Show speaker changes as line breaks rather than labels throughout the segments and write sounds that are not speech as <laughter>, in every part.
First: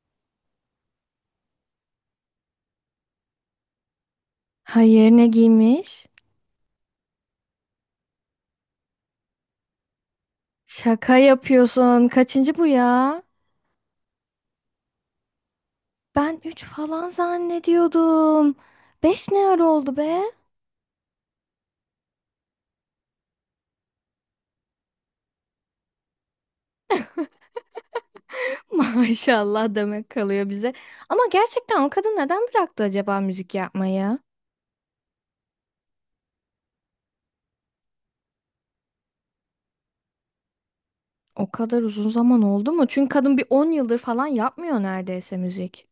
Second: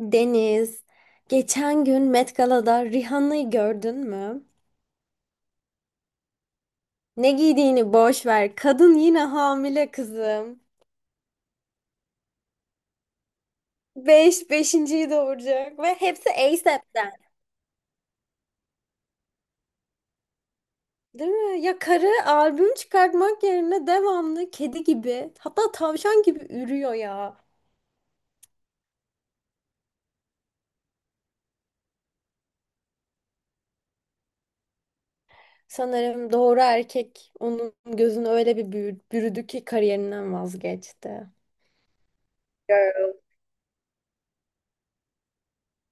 Deniz, geçen gün Met Gala'da Rihanna'yı gördün mü?
Hayır ne giymiş?
Ne giydiğini boş ver. Kadın yine hamile kızım.
Şaka yapıyorsun. Kaçıncı bu ya?
Beş, beşinciyi doğuracak ve hepsi
Ben 3 falan
A$AP'ten.
zannediyordum. 5 ne ara oldu be?
Değil mi? Ya karı albüm çıkartmak yerine devamlı kedi gibi hatta tavşan gibi ürüyor ya.
<laughs> Maşallah demek kalıyor bize. Ama gerçekten o kadın neden bıraktı acaba müzik yapmayı?
Sanırım doğru erkek onun gözünü öyle bir bürüdü ki kariyerinden vazgeçti.
O kadar uzun zaman oldu mu? Çünkü kadın bir 10 yıldır falan yapmıyor neredeyse müzik.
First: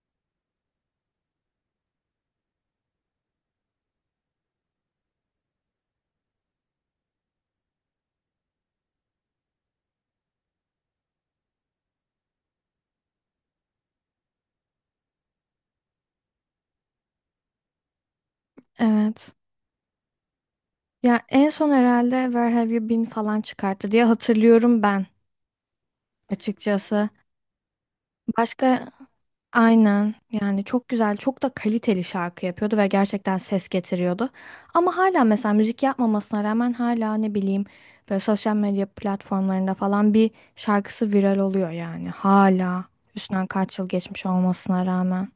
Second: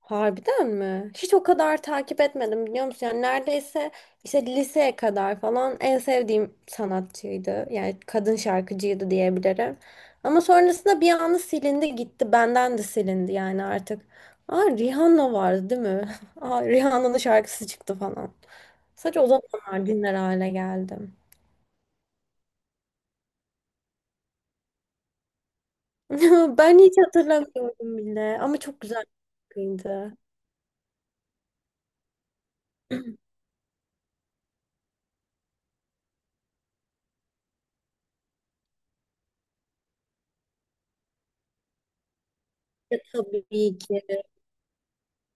Harbiden mi? Hiç o kadar takip etmedim biliyor musun? Yani neredeyse işte liseye kadar falan en sevdiğim sanatçıydı. Yani kadın şarkıcıydı diyebilirim. Ama sonrasında bir anda silindi gitti. Benden de silindi yani artık. Aa, Rihanna vardı değil mi? <laughs> Aa, Rihanna'nın şarkısı çıktı falan. Sadece o
Evet.
zamanlar dinler hale geldim.
Ya en son herhalde Where Have You Been falan çıkarttı diye hatırlıyorum ben
<laughs> Ben hiç
açıkçası.
hatırlamıyorum bile ama çok
Başka
güzel bir
Aynen
şarkıydı.
yani çok güzel çok da kaliteli şarkı yapıyordu ve gerçekten
<clears throat>
ses getiriyordu. Ama hala mesela müzik yapmamasına rağmen hala ne bileyim böyle sosyal medya platformlarında falan bir şarkısı viral oluyor yani hala
Ya tabii
üstünden kaç yıl
ki.
geçmiş olmasına rağmen.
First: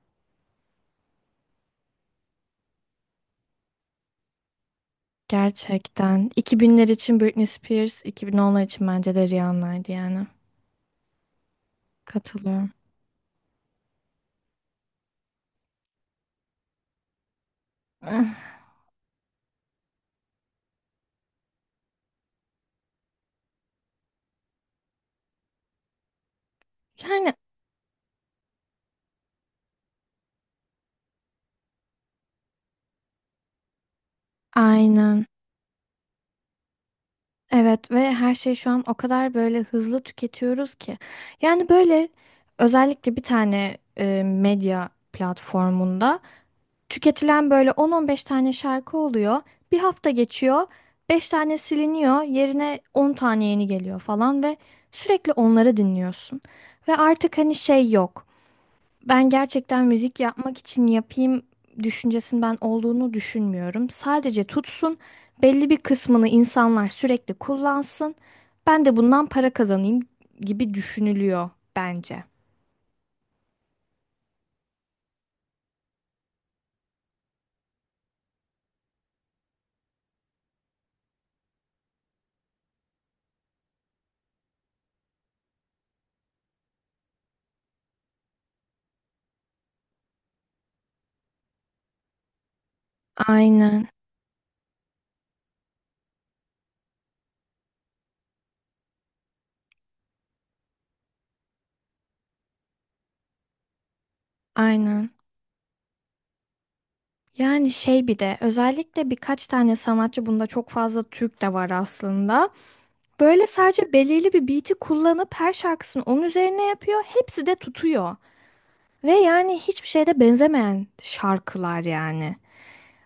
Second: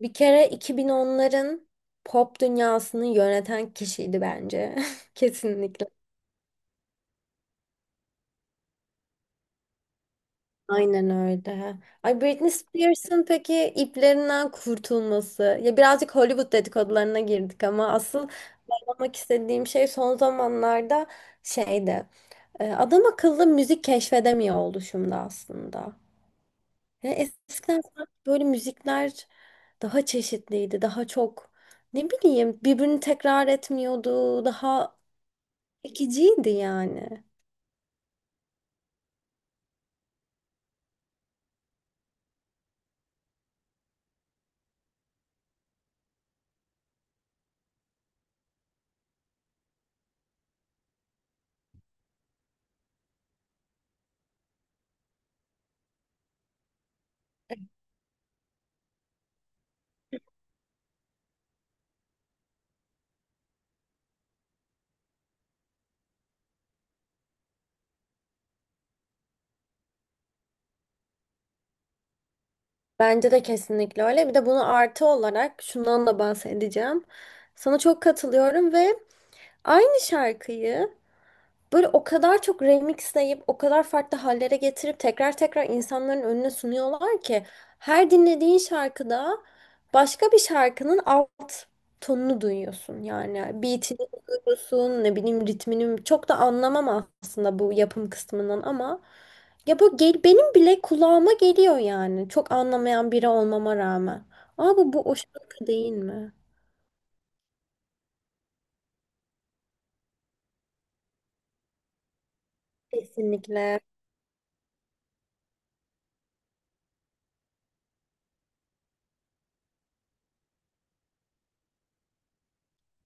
Bir kere 2010'ların pop dünyasını yöneten kişiydi bence. <laughs> Kesinlikle.
Gerçekten 2000'ler için Britney Spears, 2010'lar için bence de Rihanna'ydı yani.
Aynen öyle. Ay Britney
Katılıyorum.
Spears'ın peki iplerinden kurtulması. Ya birazcık Hollywood dedikodularına girdik ama asıl
Eh,
anlamak istediğim şey son zamanlarda şeydi. Adam akıllı müzik keşfedemiyor oluşumda aslında. Ya
yani
eskiden sanki böyle müzikler daha çeşitliydi, daha çok ne bileyim birbirini tekrar etmiyordu, daha
aynen.
çekiciydi yani.
Evet ve her şey şu an o kadar böyle hızlı tüketiyoruz ki. Yani böyle özellikle bir tane medya platformunda tüketilen böyle 10-15 tane şarkı oluyor. Bir hafta geçiyor, 5 tane siliniyor, yerine 10 tane yeni geliyor falan ve sürekli onları dinliyorsun. Ve artık hani şey yok. Ben gerçekten müzik yapmak için yapayım düşüncesinin ben olduğunu düşünmüyorum. Sadece tutsun, belli bir kısmını insanlar sürekli kullansın. Ben de bundan para kazanayım gibi düşünülüyor bence.
Bence de kesinlikle öyle. Bir de bunu artı olarak şundan da bahsedeceğim. Sana çok katılıyorum ve aynı şarkıyı böyle o kadar çok remixleyip, o kadar farklı hallere getirip tekrar tekrar insanların önüne sunuyorlar ki her dinlediğin şarkıda başka bir şarkının alt tonunu duyuyorsun. Yani
Aynen,
beatini duyuyorsun, ne bileyim ritmini çok da anlamam aslında bu yapım kısmından ama ya bu gel, benim bile kulağıma geliyor yani. Çok anlamayan biri olmama rağmen. Ama bu
aynen.
o şarkı değil mi?
Yani şey bir de özellikle birkaç tane sanatçı bunda çok fazla Türk de var aslında. Böyle
Kesinlikle.
sadece belirli bir beat'i kullanıp her şarkısını onun üzerine yapıyor. Hepsi de tutuyor. Ve yani hiçbir şeyde benzemeyen şarkılar yani.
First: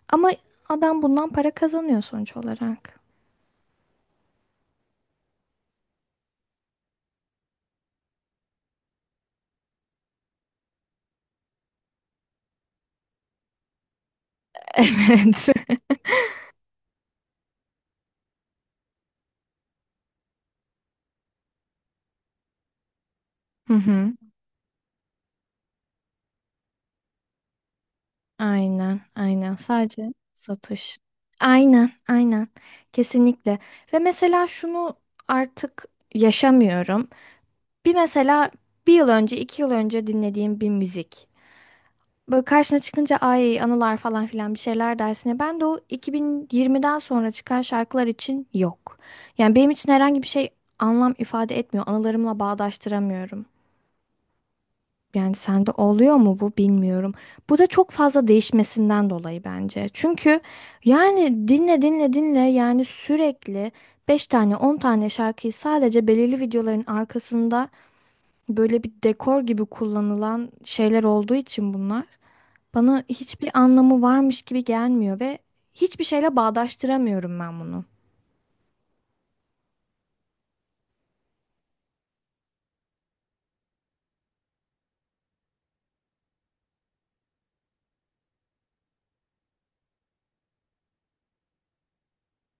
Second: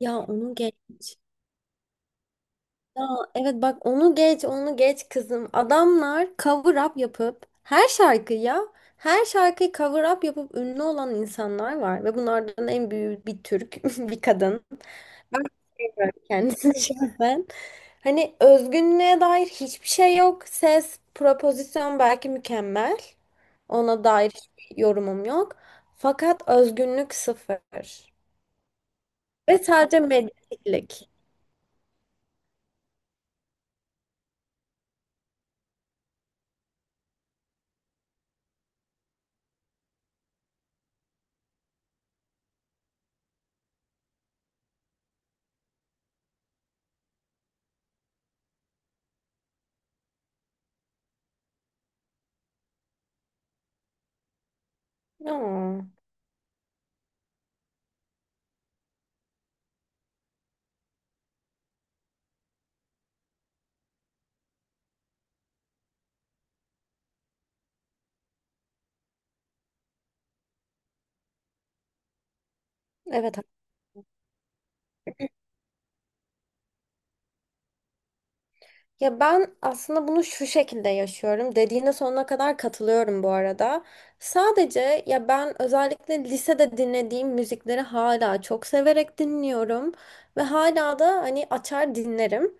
Ya
Ama
onu
adam bundan para kazanıyor sonuç olarak.
Ya evet bak onu geç onu geç kızım. Adamlar cover up yapıp her şarkıyı ya her şarkıyı cover up yapıp ünlü olan insanlar var ve bunlardan en büyüğü bir Türk <laughs> bir kadın.
<laughs> Evet.
Evet. Kendisi şahsen. <laughs> Hani özgünlüğe dair hiçbir şey yok. Ses, propozisyon belki mükemmel.
Hı
Ona
hı.
dair hiçbir yorumum yok. Fakat özgünlük sıfır.
Aynen, aynen.
Ve sadece
Sadece satış.
medyatiklik.
Aynen, aynen. Kesinlikle. Ve mesela şunu artık yaşamıyorum. Bir mesela bir yıl önce, 2 yıl önce dinlediğim bir müzik. Böyle karşına çıkınca ay anılar falan filan bir şeyler dersine. Ben de o 2020'den sonra çıkan şarkılar için yok. Yani benim için herhangi bir şey anlam ifade etmiyor. Anılarımla bağdaştıramıyorum. Yani sende
Aa,
oluyor mu bu bilmiyorum. Bu da çok fazla değişmesinden dolayı bence. Çünkü yani dinle dinle dinle yani sürekli 5 tane 10 tane şarkıyı sadece belirli videoların arkasında böyle bir dekor gibi kullanılan şeyler olduğu için bunlar bana
evet.
hiçbir anlamı varmış gibi gelmiyor ve hiçbir şeyle bağdaştıramıyorum ben bunu.
Ya ben aslında bunu şu şekilde yaşıyorum. Dediğine sonuna kadar katılıyorum bu arada. Sadece ya ben özellikle lisede dinlediğim müzikleri hala çok severek dinliyorum ve hala da hani açar dinlerim.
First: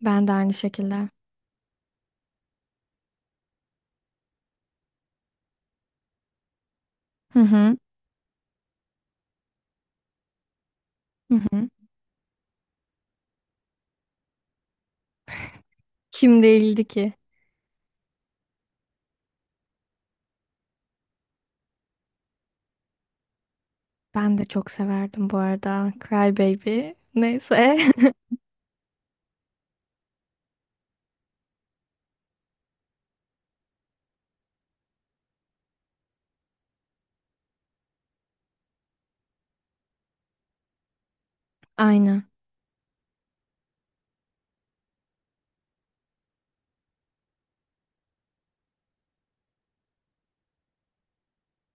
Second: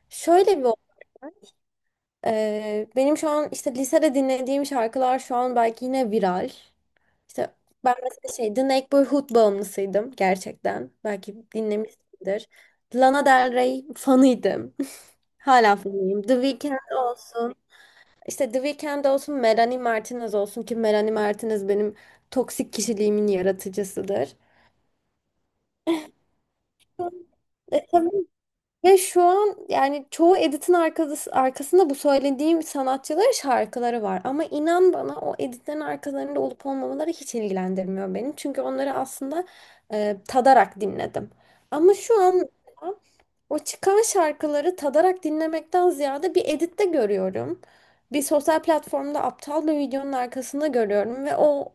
Ben de aynı
Şöyle bir,
şekilde.
Benim şu an işte lisede dinlediğim şarkılar şu an belki yine viral.
Hı
İşte
hı.
ben mesela şey The Neighborhood bağımlısıydım gerçekten.
Hı
Belki
hı.
dinlemişsindir. Lana Del Rey fanıydım. Hala fanıyım. The
Kim
Weeknd
değildi ki?
olsun. İşte The Weeknd olsun, Melanie Martinez olsun ki Melanie Martinez benim toksik kişiliğimin yaratıcısıdır.
Ben de çok severdim bu arada. Cry Baby. Neyse.
E, tabii.
<laughs>
Ve şu an yani çoğu editin arkasında bu söylediğim sanatçıların şarkıları var. Ama inan bana o editlerin arkalarında olup olmamaları hiç ilgilendirmiyor beni. Çünkü onları aslında tadarak dinledim. Ama şu
Aynen.
an o çıkan şarkıları tadarak dinlemekten ziyade bir editte görüyorum. Bir sosyal platformda aptal bir videonun arkasında görüyorum ve o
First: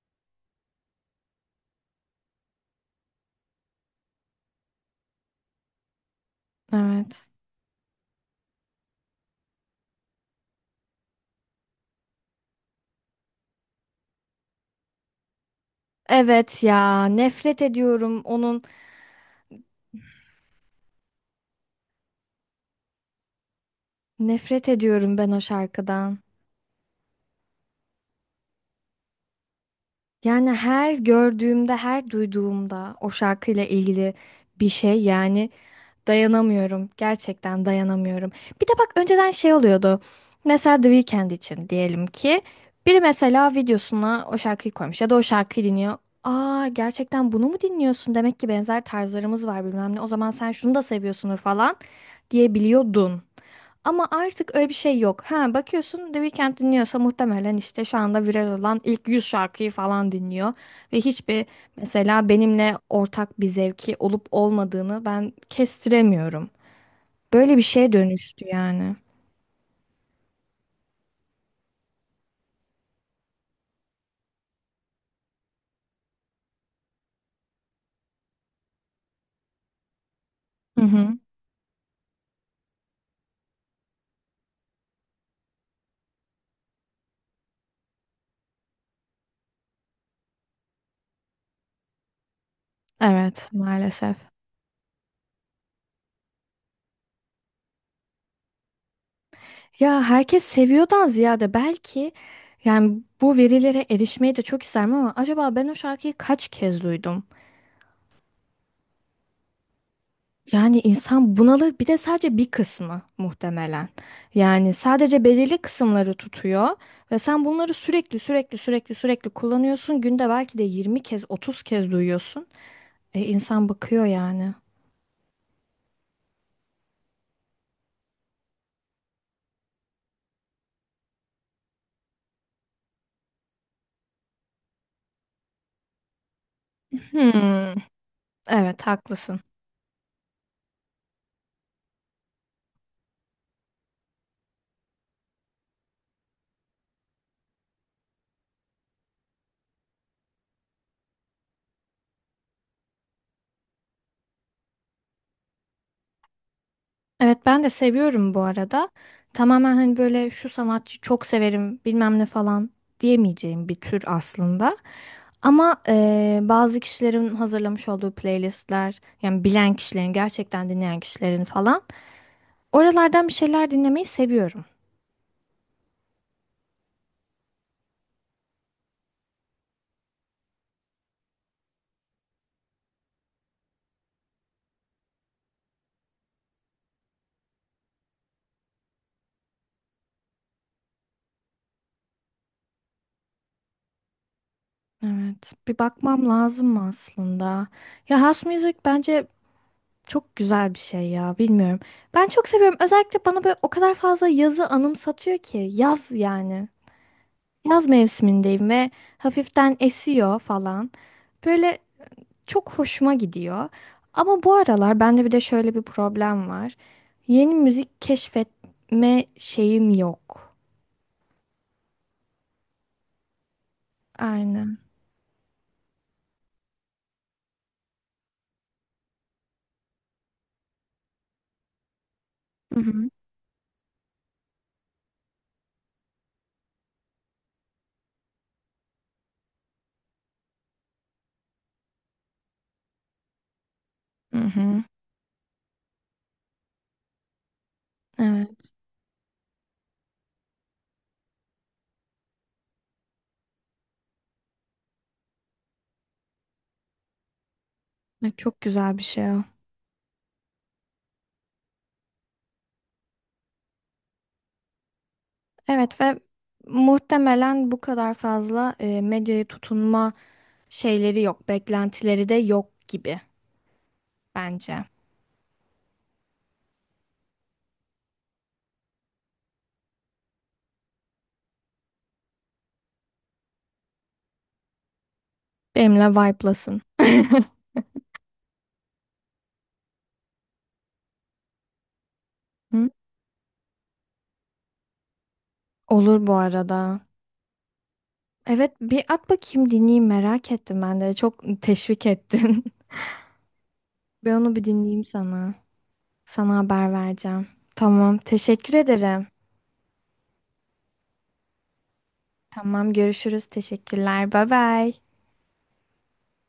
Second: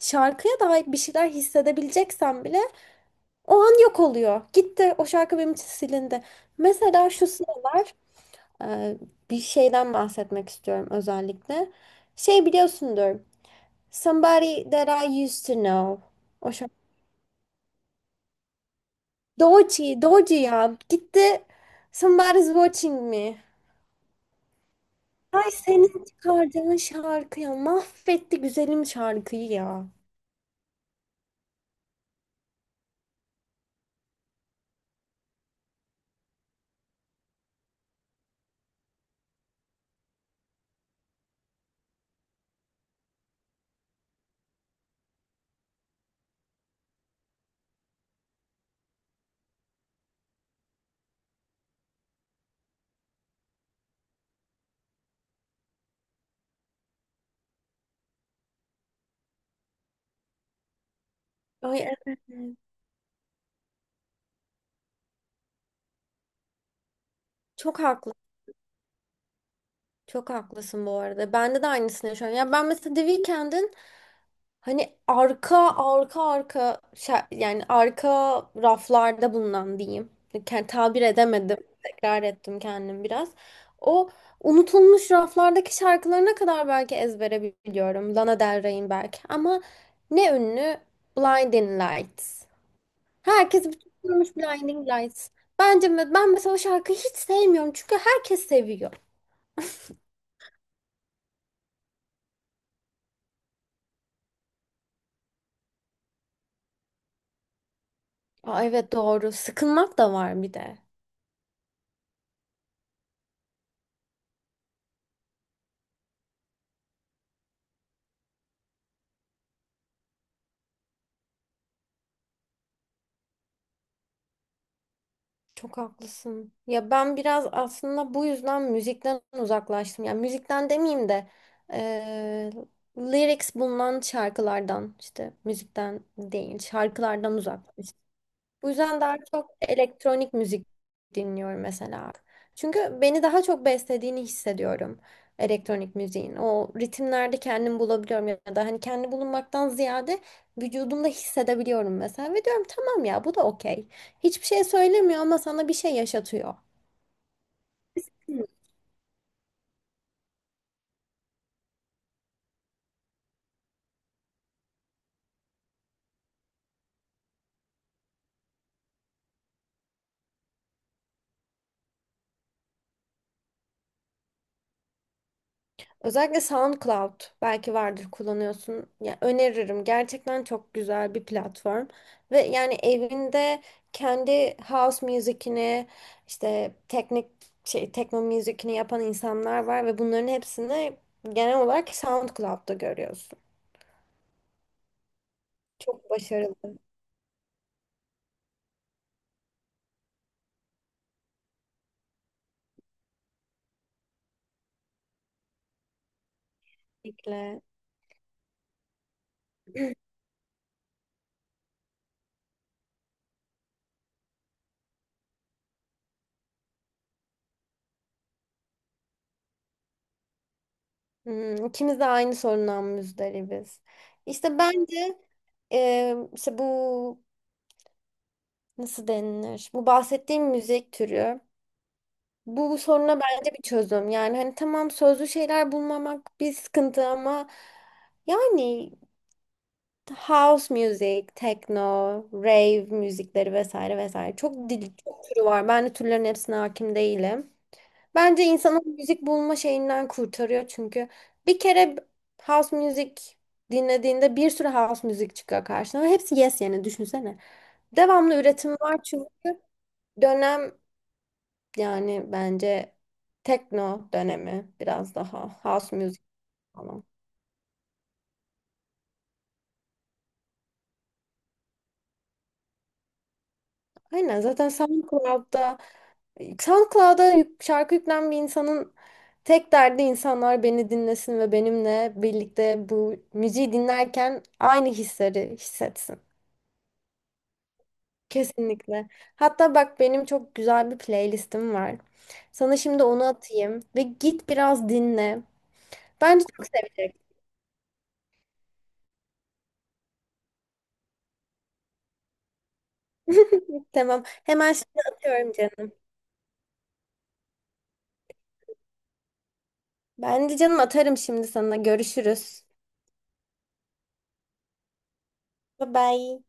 şarkıya dair bir şeyler hissedebileceksem bile o an yok oluyor. Gitti o şarkı benim için silindi. Mesela şu
Evet.
sıralar e, bir şeyden bahsetmek istiyorum özellikle. Şey biliyorsundur. Somebody That I Used to Know. O
Evet
şarkı.
ya. Nefret ediyorum onun.
Doji, doji ya. Gitti. Somebody's Watching Me.
Nefret ediyorum ben o
Ay senin
şarkıdan.
çıkardığın şarkı ya mahvetti güzelim şarkıyı ya.
Yani her gördüğümde, her duyduğumda o şarkıyla ilgili bir şey yani dayanamıyorum. Gerçekten dayanamıyorum. Bir de bak önceden şey oluyordu. Mesela The Weeknd için diyelim ki biri mesela videosuna o şarkıyı koymuş ya da o şarkıyı dinliyor. Aa gerçekten bunu mu dinliyorsun? Demek ki benzer tarzlarımız var bilmem ne. O zaman sen şunu da seviyorsundur falan diyebiliyordun. Ama artık öyle bir şey yok. Ha bakıyorsun The Weeknd dinliyorsa muhtemelen işte şu anda viral olan ilk 100 şarkıyı falan dinliyor. Ve
Ay evet.
mesela benimle ortak bir zevki olup olmadığını ben kestiremiyorum. Böyle bir
Çok
şeye
haklı.
dönüştü yani.
Çok haklısın bu arada. Bende de aynısını yaşıyorum. Ya ben mesela The Weeknd'in hani arka arka arka yani arka raflarda bulunan diyeyim. Yani
Hı
tabir
hı.
edemedim. Tekrar ettim kendim biraz. O unutulmuş raflardaki şarkılarına kadar belki ezbere biliyorum. Lana Del Rey'in belki. Ama ne ünlü? Blinding Lights.
Evet
Herkes
maalesef.
bitirmiş Blinding Lights. Bence ben mesela o şarkıyı hiç sevmiyorum çünkü herkes seviyor.
Ya herkes seviyordan ziyade belki yani bu verilere erişmeyi de çok isterim ama acaba ben o şarkıyı kaç kez duydum?
Aa, evet doğru. Sıkılmak da var bir de.
Yani insan bunalır bir de sadece bir kısmı muhtemelen. Yani sadece belirli kısımları tutuyor ve sen bunları sürekli sürekli sürekli sürekli kullanıyorsun. Günde belki de 20 kez 30 kez duyuyorsun. İnsan bakıyor yani.
Çok haklısın. Ya ben biraz aslında bu yüzden müzikten uzaklaştım. Yani müzikten demeyeyim de eee, lyrics bulunan şarkılardan, işte müzikten değil şarkılardan uzak.
Hmm,
Bu
evet
yüzden daha
haklısın.
çok elektronik müzik dinliyorum mesela. Çünkü beni daha çok beslediğini hissediyorum elektronik müziğin. O ritimlerde kendimi bulabiliyorum ya da hani kendi bulunmaktan ziyade vücudumda hissedebiliyorum mesela. Ve diyorum tamam ya bu da okey. Hiçbir şey söylemiyor ama sana bir şey yaşatıyor.
Evet ben de seviyorum bu
Hmm.
arada. Tamamen hani böyle şu sanatçı çok severim bilmem ne falan diyemeyeceğim bir tür aslında. Ama bazı kişilerin hazırlamış olduğu playlistler yani bilen kişilerin gerçekten dinleyen kişilerin falan oralardan bir şeyler dinlemeyi seviyorum.
Özellikle SoundCloud, belki vardır kullanıyorsun. Ya öneririm. Gerçekten çok güzel bir platform. Ve yani evinde kendi house müzikini, işte teknik şey tekno müzikini yapan insanlar var ve bunların hepsini genel olarak SoundCloud'da görüyorsun.
Evet bir
Çok
bakmam lazım
başarılı.
mı aslında? Ya house music bence çok güzel bir şey ya bilmiyorum. Ben çok seviyorum özellikle bana böyle o kadar fazla yazı anımsatıyor ki yaz yani.
Kesinlikle.
Yaz mevsimindeyim ve hafiften
<clears throat>
esiyor falan. Böyle çok hoşuma gidiyor. Ama bu aralar bende bir de şöyle bir problem var. Yeni müzik keşfetme şeyim yok.
Hmm, ikimiz de aynı sorundan muzdaribiz. İşte
Aynen.
bence, işte bu nasıl denilir? Bu bahsettiğim müzik türü bu
Hı hı.
soruna bence bir çözüm. Yani hani tamam sözlü şeyler bulmamak bir sıkıntı ama yani house music, techno, rave müzikleri vesaire vesaire
Hı
çok
hı.
dil çok türü var. Ben de türlerin hepsine hakim değilim. Bence
Evet.
insanın müzik bulma şeyinden kurtarıyor çünkü bir kere house music dinlediğinde bir sürü house müzik çıkıyor karşına ve hepsi yes yani düşünsene.
Ne
Devamlı
çok
üretim
güzel
var
bir
çünkü
şey o.
dönem, yani bence tekno dönemi biraz daha house
Evet ve
music falan.
muhtemelen bu kadar fazla medyaya tutunma şeyleri yok. Beklentileri de yok gibi
Aynen, zaten
bence.
SoundCloud'da şarkı yüklen bir insanın tek derdi insanlar beni dinlesin ve benimle birlikte bu müziği dinlerken aynı hisleri
Benimle
hissetsin.
vibe'lasın. <laughs>
Kesinlikle. Hatta bak benim çok güzel bir playlistim var. Sana
Hı?
şimdi onu atayım ve git biraz dinle.
Olur bu
Bence çok
arada.
seveceksin.
Evet bir at bakayım dinleyeyim merak ettim ben de. Çok teşvik ettin. <laughs>
Tamam.
Ben onu bir
Hemen şimdi
dinleyeyim
atıyorum
sana.
canım.
Sana haber vereceğim. Tamam teşekkür ederim.
Ben de canım atarım şimdi sana. Görüşürüz.
Tamam görüşürüz teşekkürler bay bay.
Bye bye.